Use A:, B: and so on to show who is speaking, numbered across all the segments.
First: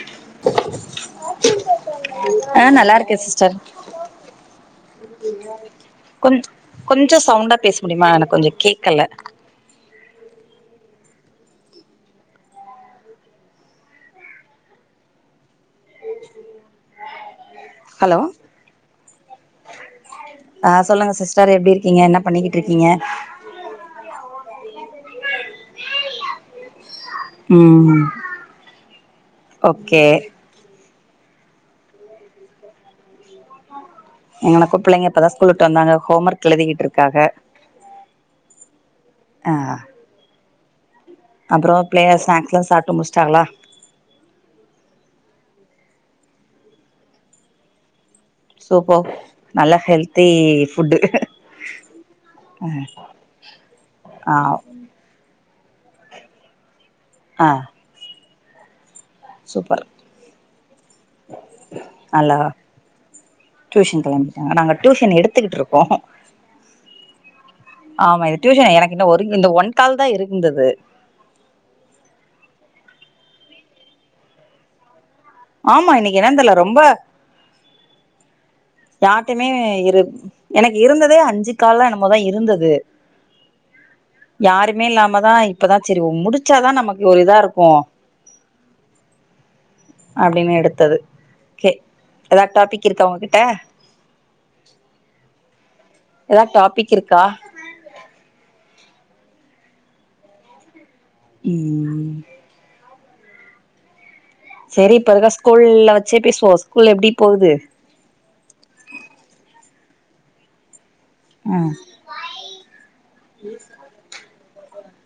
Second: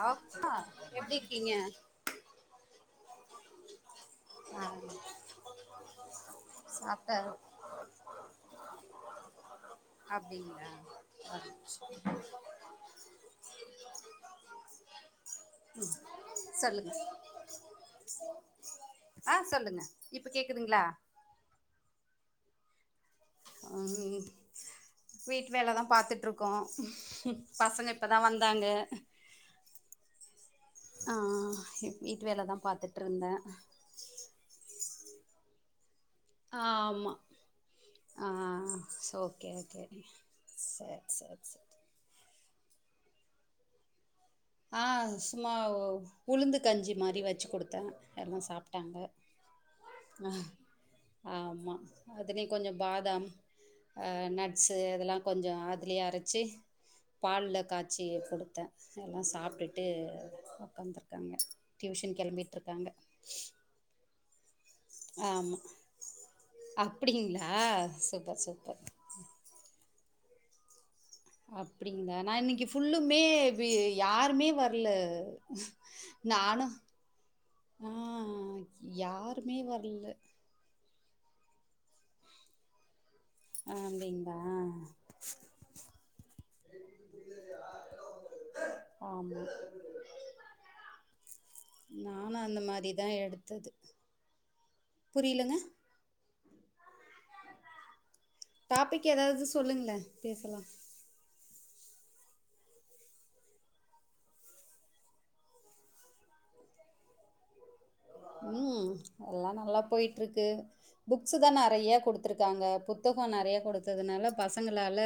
A: ஆ எப்டி இருக்கீங்க
B: ஆ நல்லா இருக்கே சிஸ்டர் [unintelligible]
A: ஆ
B: கொஞ்
A: சாப்ட்ட
B: கொஞ்சோ சவுண்டா பேச முடிமா எனக் கொஞ்சோ கேக்கல
A: அப்டிங்ளா அ ம் சொல்லுங்க
B: ஹலோ
A: ஆ சொல்லுங்க இப்போ கேக்குதுங்ளா
B: சார் எப்டி இருக்கீங்க என்ன பண்ணிக்கிட்டு இருக்கீங்க
A: ம் வீட்டு வேலதா பாத்துட்ருக்கோ ம் பசங்க இப்ப தா வந்தாங்க
B: ஓகே
A: ஆ ஆ இப் வீட்டு வேல தா பாத்துட்ருந்தே
B: எனக்குப் பிள்ளைங்க இப்பதா ஸ்கூல் உட்டு வந்தாங்க ஹோம் ஒர்க்
A: ஆ
B: எழுதிக்கிட்டு
A: ஆமா
B: இருக்காக
A: ஆ ஸ்ஓகே
B: ஆ
A: ஓகே சேர் சேர்
B: அப்றோ பிள்ளைய ஸ்நாக்ஸ்லா சாப்ட்டு முஷ்ட்டாங்ளா
A: ஆ சும்மா உளுந்து கஞ்சி மாரி வச்சு குடுத்த எல்லா சாப்ட்டாங்க
B: ல்ல ஹெல்த்தி ஃபு
A: ஆமா அதுலியு கொஞ்சோ பாதாம் ஆ நட்ஸு அதெல்லா கொஞ்சோ அதுலயே அரச்சி
B: ஆ
A: பால்ல காச்சி குடுத்த எல்லா சா
B: சூப்பர்
A: சாப்ட்டுட்டு ஒக்காந்துருக்காங்க ட்யூஷன் கெளம்பிட்ருக்காங்க
B: ட்யூசுன் கெளம்பிட்டாங் நாங்க ட்யூசுன்
A: ஆமா
B: எடுத்துகிட்ருக்கோ
A: அப்டிங்களா
B: ஆமா இது
A: சூப்பர்
B: ட்யூஷன்
A: சூப்பர்
B: எனக்கு இன்னு ஒரு இந்த ஒன்கால் தா இருந்துது
A: அப்டிங்ளா நா இன்னக்கி ஃபுல்லுமே பி யாருமே வர்ல
B: ஆமா இன்னைக்கு என்னன்னு தெர்ல
A: நானு
B: ரொம்ப
A: ஆ
B: யார்ட்டைமே
A: யாருமே
B: இரு
A: வர்ல
B: எனக்கு இருந்ததே அஞ்சு கால்லா என்னமோதா இருந்தது
A: அப்டிங்களா
B: யாருமே இல்லாம தா இப்பதா செரி முடிச்சாதா நமக்கு ஒரு இதா இருக்கு
A: ஆமா
B: அப்டினு எடுத்தது கே
A: நானு
B: எதாவ்
A: அந்த
B: டாப்பிக் இருக்கா
A: மாரிதா
B: உங்கக்கிட்ட
A: புரிய்லங்க
B: எதா டாப்பிக் இருக்கா
A: டாப்பிக் ஏதாவ்து சொல்லுங்ள பேசலா
B: ம் ம் செரி இப்பருக்க ஸ்கூல்ல வெச்சே பேஸ்வோ ஸ்கூல் எப்டி போவுது
A: ம் எல்லா நல்லா போயிட்ருக்கு புக்சுதா
B: ம்
A: நறைய குடுத் துருக்காங்க புத்தகொ நறைய குடுத்ததுனால பசங்களால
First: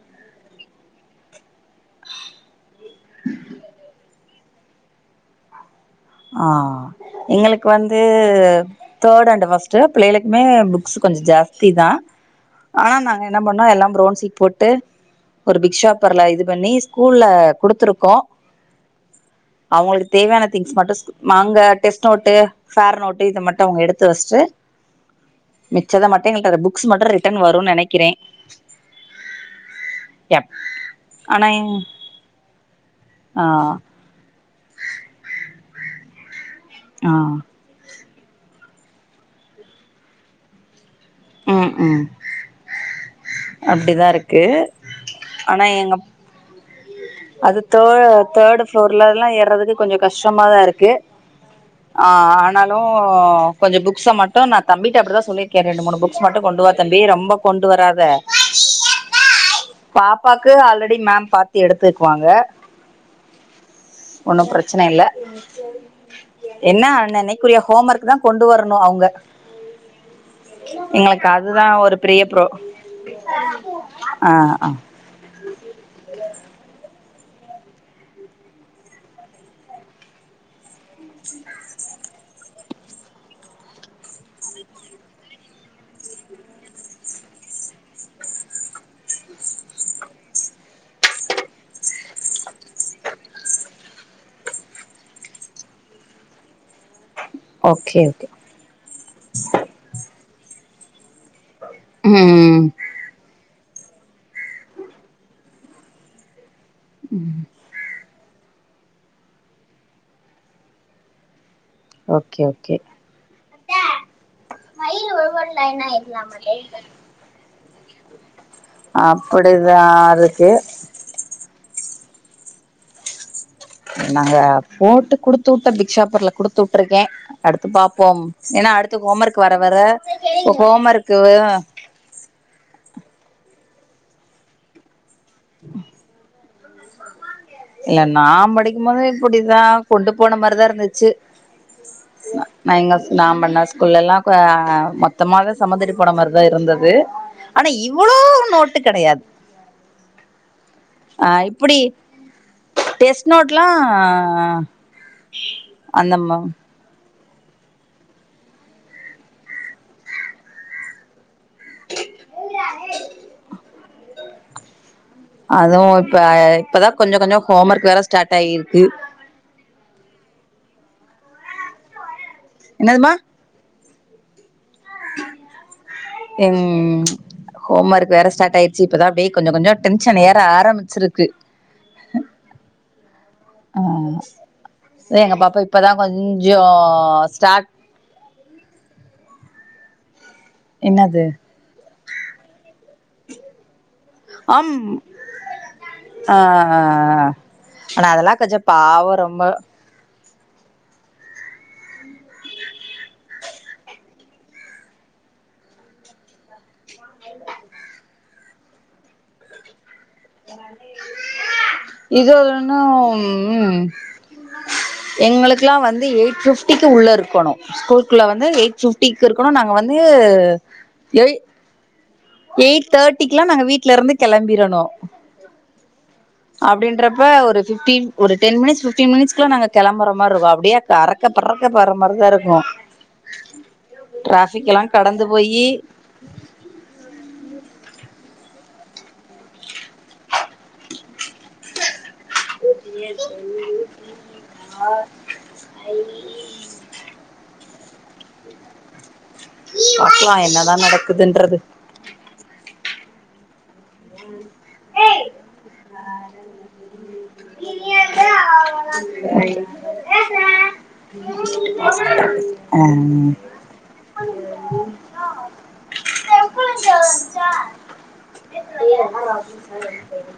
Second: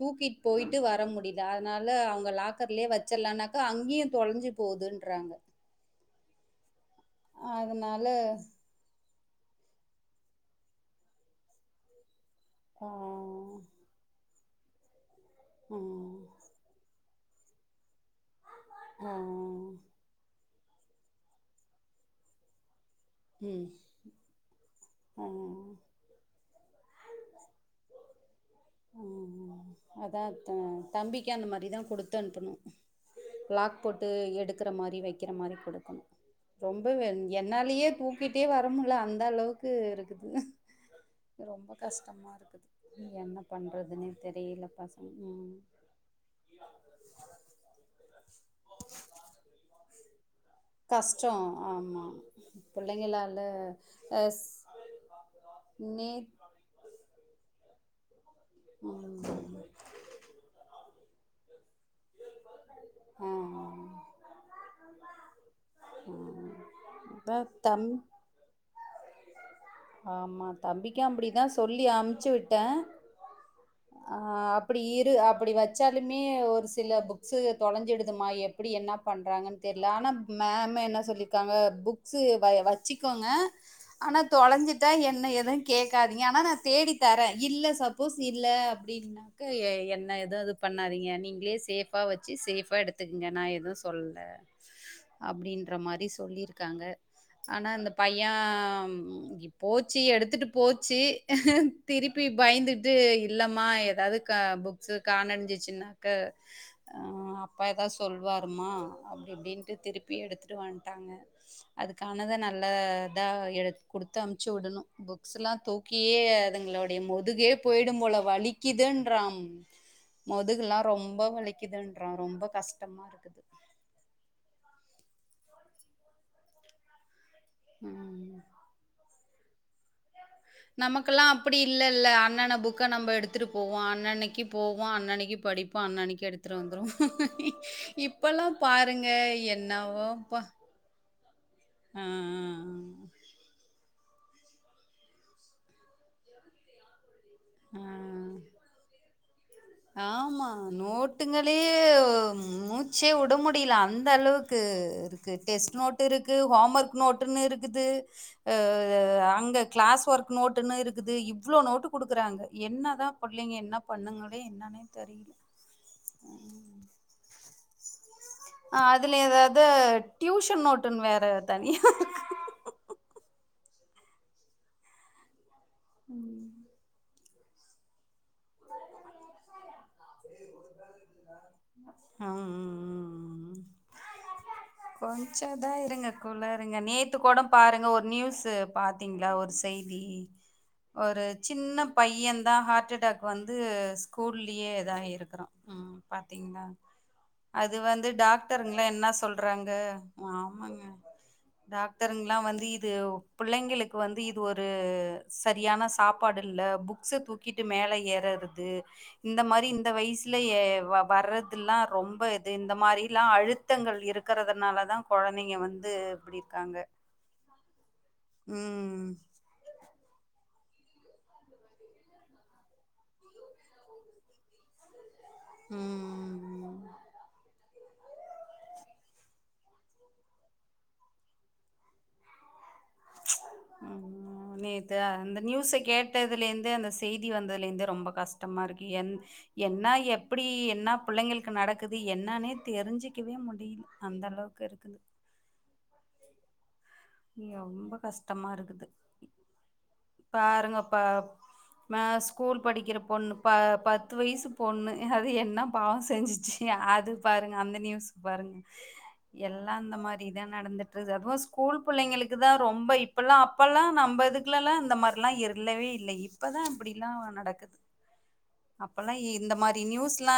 A: தூக்கிட் போய்ட்டு வர முடில அதனால அவ்ங்க லாக் கர்லே வெச்சர்லான்னாக்கா அங்கியு தொல்ஞ்சு போதுன்றாங்க
B: ஆ எங்களுக்கு வந்து
A: அதனால
B: தேட் அண்டு ஃபஸ்ட்டு பிள்ளையளுக்குமே புக்ஸு கொஞ்சொ ஜாஸ்தி தா
A: ஆ
B: ஆனா நாங்க என்ன பண்ணோ எல்லா ப்ரோன் ஷீட் போட்டு ஒரு
A: ஆ
B: பிக் ஷாப்பர்ல இது பண்ணி ஸ்கூல்ல குடுத்துருக்கோ
A: ம் ம் ம்
B: அவங்களுக்கு தேவையான திங்க்ஸ் மட்டு மாங்க டெஸ்ட் நோட்டு ஃபேர் நோட் டு இத மட்டு
A: ம்
B: அவ்ங்க எடுத்து வஷ்ட்டு
A: ஆ
B: மிச்சத மட்டு எங்களுக் அத புக் க்ஸ் மட்டு ரிட்டன் வருன் நெனக்கிறே
A: ம் அதா த தம்பிக்கு அந்த
B: எங்
A: மாரிதா குடுத்து அனுப்பணு
B: ஆ
A: லாக் போட் டு எடுக்குற மாரி வெக்கிற மாரி குடுக்கணு ரொம்ப வெ
B: ஆ
A: என்னாலயே தூ க்கிட்டே வர முல்ல அந்த அளவுக்கு இருக்குது
B: ம்
A: ரொம்ப
B: ம்
A: கஷ்டமாருக்குது இனி என்ன
B: அப்டிதா
A: பண்றதுன்னே
B: இருக்கு
A: தெரிய்ல பசங் ம்
B: ஆனா எங்க அது தே தேடு ஃப்ளோர்லல்லா ஏர்றதுக்கு கொஞ்சொ கஷ்டமாதா இரு க்கு
A: கஷ்டோ ஆமா
B: அ ஆனாலு
A: பிள்ளைங்களால
B: கொஞ்சொ புக்ஸ
A: அ
B: மட்டு நா தம்பிட்ட அப்டிதா சொல்லிர்க்கே ரெண்டு மூணு
A: நே
B: புக்ஸ் மட்டு கொண்டு வா தம்பி ரொம்ப கொண்டு வராத
A: ம்
B: பாப்பாக்கு ஆல்ரெடி மேம் பாத்து எடுத்துக்குவாங்க
A: ஆ
B: ஒன்னு ப்ரச்சன இல்ல
A: ஆ
B: என்ன
A: அதா
B: அன்னன்னைக்குரிய
A: தம்
B: ஹோம் ஒர்க் தா கொண்டு வர்ணு அவங்க
A: ஆமா தம்பிக்கு
B: எங்களுக்கு
A: அப்டிதா
B: அதுதா
A: சொல்லி
B: ஒரு பெரிய
A: அமுச்சு
B: ப்ரோ
A: விட்டே
B: ஆ ஆ
A: அப்படி அப்படி வச்சாலுமே ஒரு சில புக்ஸ்சு தொலைஞ்சிடுதுமா எப்டி என்னா பண்றாங்கன் தெர்ல ஆனா மேம் என்ன சொல்லிருக்காங்க புக்ஸு வ வச்சுக்கங்க ஆனா தொலைஞ்சிட்டா என்ன எது கேக்காதீங்க ஆனா நா தேடி தரே இல்ல சப்போஸ் இல்ல அப்டின்னா க்க என்ன எது இது பண்ணாதீங்க நீங்ளே சேஃபா வச்சு சேஃபா எடுத்துக்கங்க நா எதுவு சொல்ல அப்டின்ற மாரி சொல்லிருக்காங்க ஆனா இந்த
B: ஓகே
A: பைய
B: ஓகே
A: போச்சு எடுத்துட்டு போச்சு திருப்பி
B: ம்
A: பயந்துட்டு இல்லமா ஏதாது க ப ச காணடிஞ்சிச்சுனாக்க
B: ம்
A: அப்பா எதா சொல்வாருமா அப்டி இப்டின்ட்டு திருப்பி எடுத்துட்டு வன்ட்டாங்க அதுக்கானத
B: ஓகே
A: நல்ல
B: ஓகே
A: தா எடு குடுத்து அமுச்சு வுடனு புக்ஸ்ல்லா தூக்கியே அதுங்களுடைய முதுகே போயிடும் போல வலி க்கிதுன்றா
B: அப்படிதா இருக்கு
A: முதுகுல்லா ரொம்ப வலிக்குதுன்றா ரொம்ப கஷ்டமா இருக்குது
B: நாங்க போட்டு குடுத்துட்ட பிக்ஷாப்பர்ல குடுத்துட்ருக்கே அடுத்து பாப்போம்
A: ம்.
B: ஏன்னா அடுத்து ஹோம் ஒர்க் வர வர ஹோம் ஒர்க்கு
A: நமக்கெல்லாம் அப்படி இல்லல்ல அன்னன்ன புக்க நம்ப எடுத்துட்டு போவோ அன்னனைக்கு போவோ அன்னனைக்கு படிப்போ அன்னனைக்கு எடுத் ரு வந்ருவோ
B: இல்ல நா படிக்கு போது இப்பிடிதா கொண்டு போன
A: என்னவோப்பா!
B: மாரிதா இருந்துச்சு
A: ஆ,
B: நா எங்க நா பண்ணா குள்ளல்லா அ மொத்தமாதா சொமந்திட்டு போன மாரிதா இருந்தது ஆனா
A: ஆ, ஆ.
B: இவளோ நோட்டு கெடையாது
A: ஆமா
B: ஆ
A: நோட்டுங்களே
B: இப்டி
A: மூ ச்சே
B: டெஸ்ட்
A: உட
B: நோட்லா
A: முடில அந்த அளவுக்கு இருக்கு டெஸ்ட் நோட்டு்
B: அந்த
A: இருக்கு ஹோம் ஒர்க் நோட்டுன்னு இருக்குது அ அங்க க்ளாஸ் ஒர்க் நோட்டுன்னு இருக்குது இவ் ளோ நோட்டு குடுக்குறாங்க என்னதா பிள்ளைங்க என்ன பண்ணுங்களே என்னானே தெரில
B: அதுவு இப்ப இப்பதா கொஞ்சோ கொஞ்சோ ஹோம் ஒர்க் வேற ஸ்டார்ட் ஆயிருக்கு
A: த டியூஷன் நோட்டுன் வேற தனியா
B: என்னதுமா ம் ஹோம் ஒர்க் வேற ஸ்டார்ட் ஆயிச்சு இப்பதா அப்டியே கொஞ்ச கொஞ்ச டென்ஷன் ஏற ஆரம்பிச்சிருக்கு ஆ எங்க பாப்பா
A: கொஞ்சதா
B: இப்பதா
A: இருங்க குள்ள
B: கொஞ்சோ
A: இருங்க நேத்து கூட
B: ஸ்டார்ட்
A: பாருங்க ஒரு நியூஸு பாத்தீங்ளா ஒரு செய்தி ஒரு
B: என்னது
A: சின்ன பையன்தா ஹார்ட் அட்டாக் வந்து ஸ்கூல்லயே
B: ஆம்
A: இதா இருக்கிறோ ம்
B: ஆ
A: பாத்தீங்ளா அது
B: ஆனா
A: வந்து
B: அதெல்லா கொஞ்ச
A: டாக்டருங்ளா என்னா
B: பாவ ரொம்ப
A: சொல்றாங்க ஆமாங்க டாக்டருங்லா வந்து இது பிள்ளைங்களுக்கு வந்து இது ஒரு சரியான சாப்பாடு இல்ல புக்ஸ தூக்கிட்டு மேல ஏர்றது இந்த மாரி இந்த வயசுல வர்ற இதல்லா ரொம்ப இது இந்த மாரில்லா
B: ம்
A: அழுத்தங்கள் இருக்கிறதுனாலதா கொழந்தைங்க வந்து இப்டி இருக்காங்க
B: பிஃப்டிக்கு உள்ள இருக்கனு ஸ்கூல்குள்ள வந்து எயிட் பிஃப்டி
A: ம்
B: இருக் கனு நாங்க வந்து எயி எயிட் தேர்ட்டிக்குலா நாங்க வீட்ல இருந்து கெளம்பிடணு
A: ம்
B: அப்டின்றப்ப ஒரு ஃபிஃப்டின் ஒரு டென் மினிட்ஸ் ஃபிஃப்டி மினிட்ஸ்குலா நாங்க கெளம்பற மார்ருக்கு அப்டியே ந்த அறக்க பறக்க போற மாரிதா இருக்கு
A: ம்
B: டிராஃபிக் எல்லா
A: நேத்து
B: கடந்து
A: அந்த
B: போயி
A: நியூஸ கேட் கேட்டதுலுந்து அந்த செய்தி வந்ததுலேருந்து ரொம்ப கஷ்டமா இருக்கு என் என்னா எப்பிடி என்ன புள்ளைங்களுக்கு நடக்குது என்னான்னே தெரிஞ்சிக்கவே முடியல அந்தளவுக்கு இருக்குது
B: [inaudible]
A: நீ ரொம்ப கஷ்டமாருக்குது
B: பாக்கலா என்னதா நடக்குதுன்றது
A: ம ஸ்கூல் படிக்கிற பொண்ணு ப பத்து வயசு பொண்ணு அது என் னா பாவோ செஞ்சுச்சு அது பாருங்க அந்த நியூஸ் பாருங்க எல்லா அந்த மாரி தா நடந்துட் ருக்குது அப்பல்லா ஸ்கூல் பாள்ளைங்களுக்கு தா
B: ஆ
A: ரொம்ப இப்பல்லா அப்பல்லா நம்ம இதுக்குலல்லா இந்த மாரிலா இருலவே இல்ல இப்பதா இப்பிடிலா நடக்குது அப்பல்லா இந்த மாரி நியூஸ்ல்லா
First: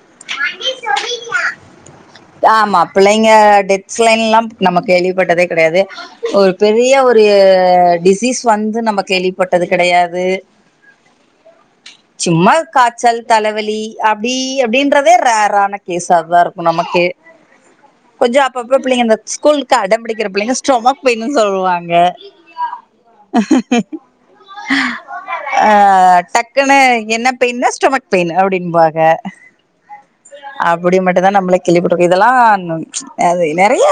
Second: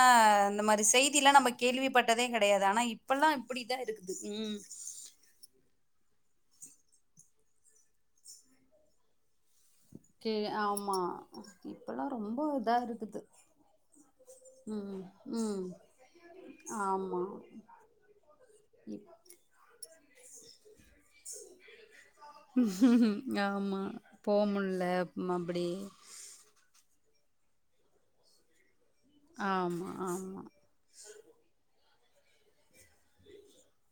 A: இந்த மாரி செய்திலா நம்ம கேள்விப்பட்டதே கெடையாது
B: ஆமா
A: ஆனா
B: பிள்ளைங்க
A: இப்பெல்லா இப்டிதா
B: டெத்
A: இருக்குது
B: லைன்லா
A: ம்
B: நம்ம கேள்விப்பட்டதே கெடையாது ஒரு பெரிய ஒரு டிசீஸ் வந்து நம்ம கேள்வி பட்டது கெடையாது
A: கே ஆமா இப்பல்லா ரொம்ப
B: சும்மா
A: இதா
B: காய்ச்சல்
A: இருக்குது
B: தலைவலி அப்டி
A: ம்
B: அப்டின்றதே
A: ம்
B: ரேரான கேஸாதாருக்கு நமக்கே
A: ஆமா
B: கொஞ்சோ அப்பப்ப புள்ளைங்க
A: இப்
B: இந்த ஸ்கலுக்கு அடம்பிடிக்கிற புள்ளைங்க ஸ்டொமக் பெயின்னு சொல்லுவாங்க
A: ஆமா போமுள்ள மாம்புடி
B: அ டக்குனு என்ன பெயின்னு ஸ்டொமக் பெயின்னு அப்டின்பாங்க
A: ஆமா ஆமா
B: கேள்ளிபட்டுருக்கே இதெல்லா அது நறைய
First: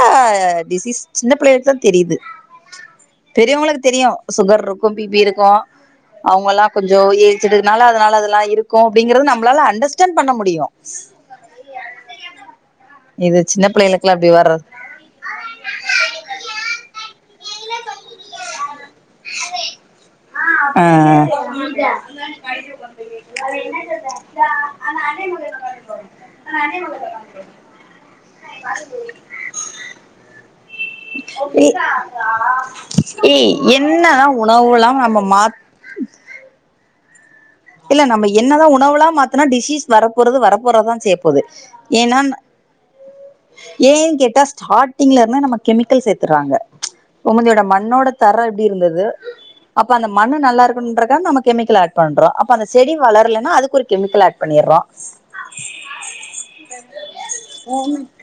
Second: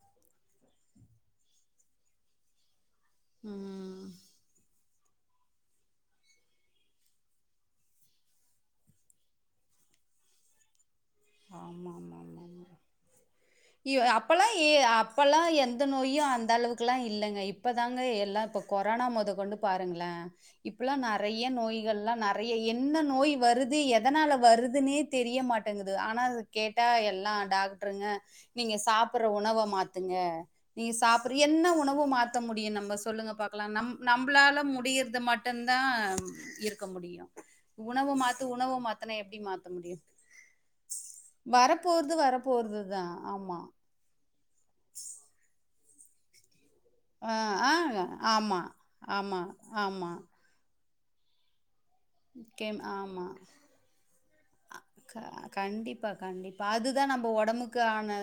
B: டிசீஸ் சின்ன பிள்ளைகளுக்கு தா தெரியுது பெரியவங்களுக்கு
A: ம்
B: தெரியு சுகர்ருக்கு பி பிருக்கு அவுங்கல்லா கொஞ்சோ ஏஜ்டுதுன்னால அதனால அதெல்லா இருக்கு அப்டிங்கறது நம்பளால அண்டர்ஸ்டாண்ட் பண்ண முடியு இது சின்ன
A: எ ஆ
B: பிள்ளைகளுக்குலா இப்டி
A: அப்பல்லா
B: வர்றது
A: எ அப் அப்பல்லா எந்த நோயு அந்தளவுக்குல்லா இல்லங்க இப் இப்பதாங்க எல்லா இப்ப கொரோனா மொத கொண்டு பாருங்களே
B: ஆ
A: இப்பல்லா நறைய நோய்கள்லா நறை றையா என்ன நோய் வருது எதனால வருதுன்னே தெரிய மாட்டங்குது ஆனா கேட்டா எல்லா டாக்டருங்க நீங்க சாப்பபுட்ற உணவ மாத்துங்க நீ சாப்புற என்ன உணவு மாத்த முடியு நம்ம சொல்லுங்க
B: ஏய்
A: பாக்கலா நம்
B: என்னதா
A: நம்பளால
B: உணவுலா நம்ம
A: முடியறது
B: மாத்
A: மட்டுந் தா இருக்க முடியு
B: இல்ல நம்ப என்னதா உணவுலா மாத்னா டிசீஸ்
A: முடியும்
B: வரபோறது வரப்போறதா சே
A: வரப்போறது வரப்போறதுதா ஆமா
B: ஏ ஏன்னு கேட்டா ஸ்டார்ட்டிங்லருந்து நம்ம கெமிக்கல் சேத்துறாங்க
A: ஆ
B: ஒமந்தியோட
A: ஆ
B: மண்ணோட தரோ
A: ஆமா
B: எப்டி இருந்துது
A: ஆமா
B: அப்ப அந்த
A: ஆமா
B: மண்ணு நல்லாருக்கன்றக்கா நமக்கு கெமிக்கல் ஆட் பண்றோ அப்ப அந்த
A: கேம்
B: செடி
A: ஆமா
B: வளர்லனா அதுக்கு ஒரு கெமிக்கல் ஆட் பண்ணிர்றோ
A: அ கண்டிப்பா கண்டிப்பாக அதுதா நம்ம ஒடம்புக்கான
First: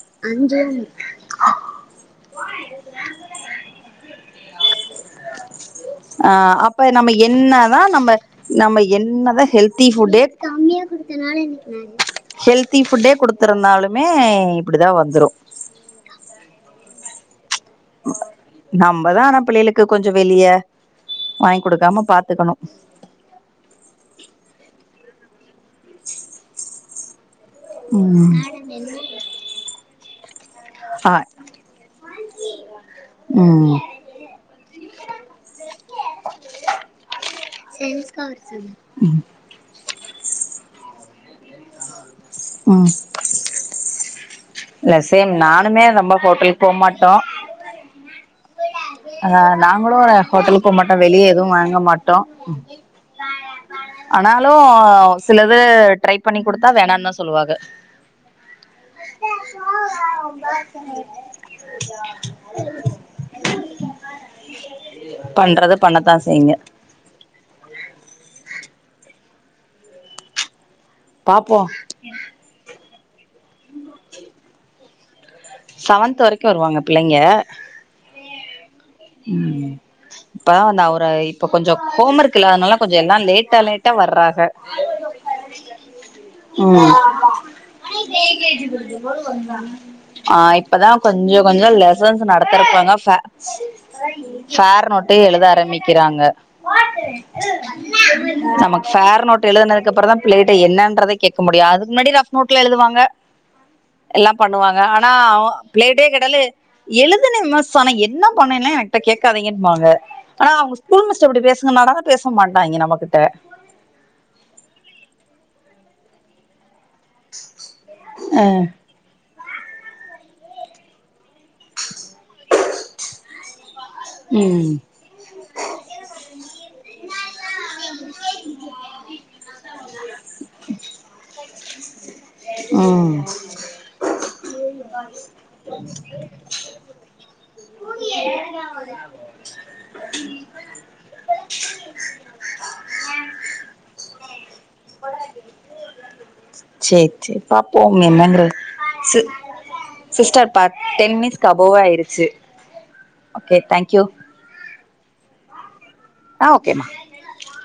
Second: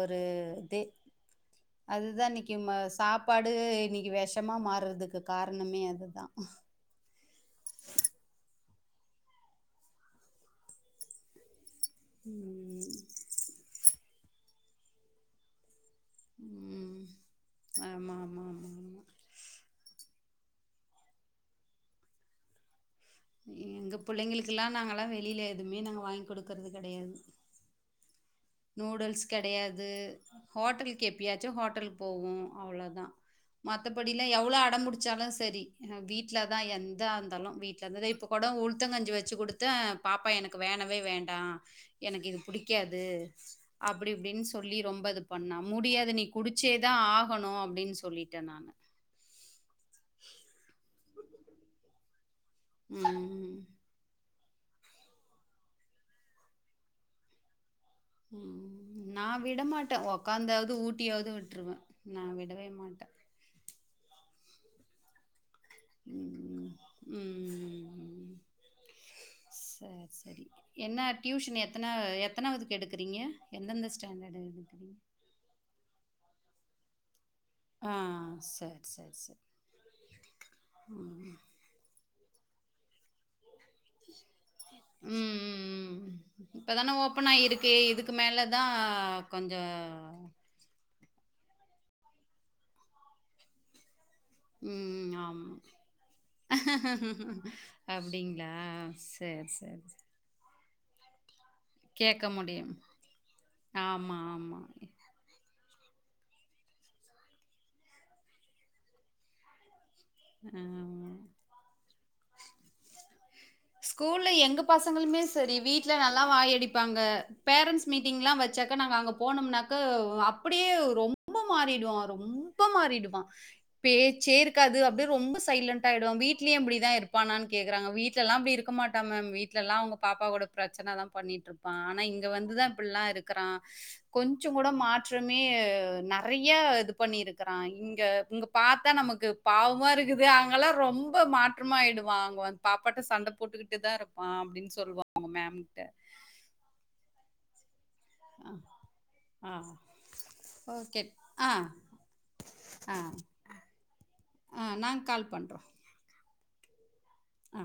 A: ஒரு இதே
B: [inaudible]
A: அதுதா இன்னிக்கி ம சாப்பாடு இன்னிக்கி விஷமா மாறுறதுக்கு கார்ணமே அதுதா
B: இப்ப நம்ம என்னதா நம்ம நம்ம என்னதா ஹெல்தி ஃபுட்டே ஹெல்தி
A: ம்
B: ஃபுட்டே குடுத் த்துருந்தாலுமே இப்படிதா வந்துரு
A: ம் ஆமா ஆமா ஆமா ஆமா
B: ஆன பிள்ளைளுக் க்கு கொஞ்சோ வெளிய வாங்கி குடுக்காம பாத்துக்கணு
A: எங்க புள்ளைங்களுக்குல்லா நாங்கல்லா வெளில எதுமே நாங்க வாங்கி் குடுக்கறது கெடையாது
B: ம்
A: நூடுல்ஸ் கெடையாது ஹோட்டல்க்கு
B: ஆ
A: எப்பயாச்சு ஹோட்டலக் போவோ அவ்ளதா
B: ம்
A: மத்தபடிலா எவ்ளோ அடம் புடிச்சாலு செரி வீட்ல தா எந்தா இருந்தாலு வீட்ல தே இப்போ கூட உளுத்தங்கஞ்சி
B: ம்
A: வெச்சு குடுத் த பாப்பா எனக்கு வேணவே வேண்டா எனக்கு இது
B: ம்
A: புடிக்காது அப்டி இப்டின் சொல்லி
B: இல்ல
A: ரொம்ப இது
B: சேம்
A: பண்ணா
B: நானுமே
A: முடியாது
B: ரொம்ப
A: நீ
B: ஹோட்டலுக்கு
A: குடிச்சேதா
B: போமாட்டோ
A: ஆகணு அப்டின் சொல்லிட்ட நானு
B: ஆஹா நாங்களு ஹோட்டலுக்கு போ மாட்டோ வெளிய எதூ வாங்க மாட்டோ
A: ம்
B: ஆனாலு சிலது ட்ரை பண்ணிக் குடுத்தா வேணான்தா சொல்லுவாஹா
A: ம் நா விடமாட்ட ஒக்காந்தாவது ஊட்டியாவது விட்ருவ நா விடவே மாட்ட
B: பண்றத பண்ணத்தா செய்ங்க
A: ம் ம் ம் ம் செர் செரி என்ன
B: பாப்போ
A: டியூஷன் எத்தன எத்தனாவதுக்கு எடுக்கறிங்க எந்தெந்த ஸ்டாண்டர்டு எடுக்கிறீங்க
B: சவன்த்து வரைக்கு வருவாங்க பிள்ளைங்க
A: ஆ செர்
B: ம் இப்ப அந்த அவர
A: ம்
B: இப்ப கொஞ்சோ ஹோம் ஒர்க் இல்லாதனால கொஞ்சோ எல்லா லேட்டா லேட்டா வர்றாஹா
A: ம் ம் ம் இப்பதான ஓப்பனாயிருக்கு இதுக்கு மேல தா கொஞ்சோ
B: ஆ இப்பதா கொஞ்ச கொஞ்சோ லெசன்ஸ் நடத்தரப்பாங்க பேக்ஸ ஃபேர்
A: ம்
B: நோட்டே எழுத
A: ஆமா
B: ஆரம்பிக்கறாங்க
A: அப்டிங்களா
B: நமக்கு ஃபேர் நோட்
A: சரி
B: டு
A: சரி
B: எழுதனதுக்கப்பறோ தா பிள்ளைட்ட என்னான்றத கேக்க முடியு அது முன்னாடி
A: கேக்க
B: ரஃப் நோட்ல
A: முடியும்
B: எழுதுவாங்க
A: ஆமா,
B: எல்லா
A: ஆமா.
B: பண்ணுவாங்க அ னா பிள்ளைகிட்டே கேட்டாலு எழுதுன மிஸ் அனா என்ன பண்ணேன்லா எனக் ட்ட கேக்காதீங்கம்பாங்க அனா அவுங்க ஸ்கூல்
A: ஆமா.
B: மிஸ்ட்ட இப்டி பேசுங்கன்னாடா பேச மாட்டாயிங்க நம்மகிட்ட
A: ஸ்கூல்ல எங்க பசங்களுமே செரி வீட்ல நல்லா வாயடிப்பாங்க பேரண்ட்ஸ் மீட்டிங்லா
B: அ
A: வச்சாக்க நாங்க அங்க போனம்னாக்க அப்படியே ரொம் ப மாறிடுவா ரொம்ப மாறிடுவா பேச்சே
B: ம்
A: இர்க்காது அப் டே ரொம்ப சைலண்டாய்டுவா வீட்லயூ அப்புடிதா இருப்பானான் கேக்குறாங்க வீட்லல்லா அப்டி இருக்க மாட்டா மேம் வீட் லல்லா அவுங்க பாப்பாகூட பிரச்சன தா பண்ணீட்ருப்பா அனா இங்க வந்துதா இப்பல்லா
B: ம்
A: இருக்கறா
B: [inaudible]
A: கொஞ்சகூட மாற்றமே நறையா இது பண்ணிருக்கறா இங்க இங்க கொ பாத்தா நமக்கு பாவ் வமா இருக்குது அங்கல்லா ரொம்ப மாற்றமாய்டுவா அங்க வந் பாப்பாட்ட சண்ட போட்டுக்கிட்டு தா இருப்பா அப்டின் சொல்வா அவங்க மேம்ட்ட
B: சேர் சேர் பாப்போம்
A: ஆ.
B: என்னங்கறது சே
A: ஆ.
B: Sister back
A: okay.
B: டென் மினிட்ஸ்க்கு
A: ஆ.
B: அபோவா ஆய்ருச்சு
A: ஆ.
B: ஓகே தேங்க் யூ
A: ஆ நாங் கால் பண்றோ
B: ஆ ஓகே மா
A: ஆ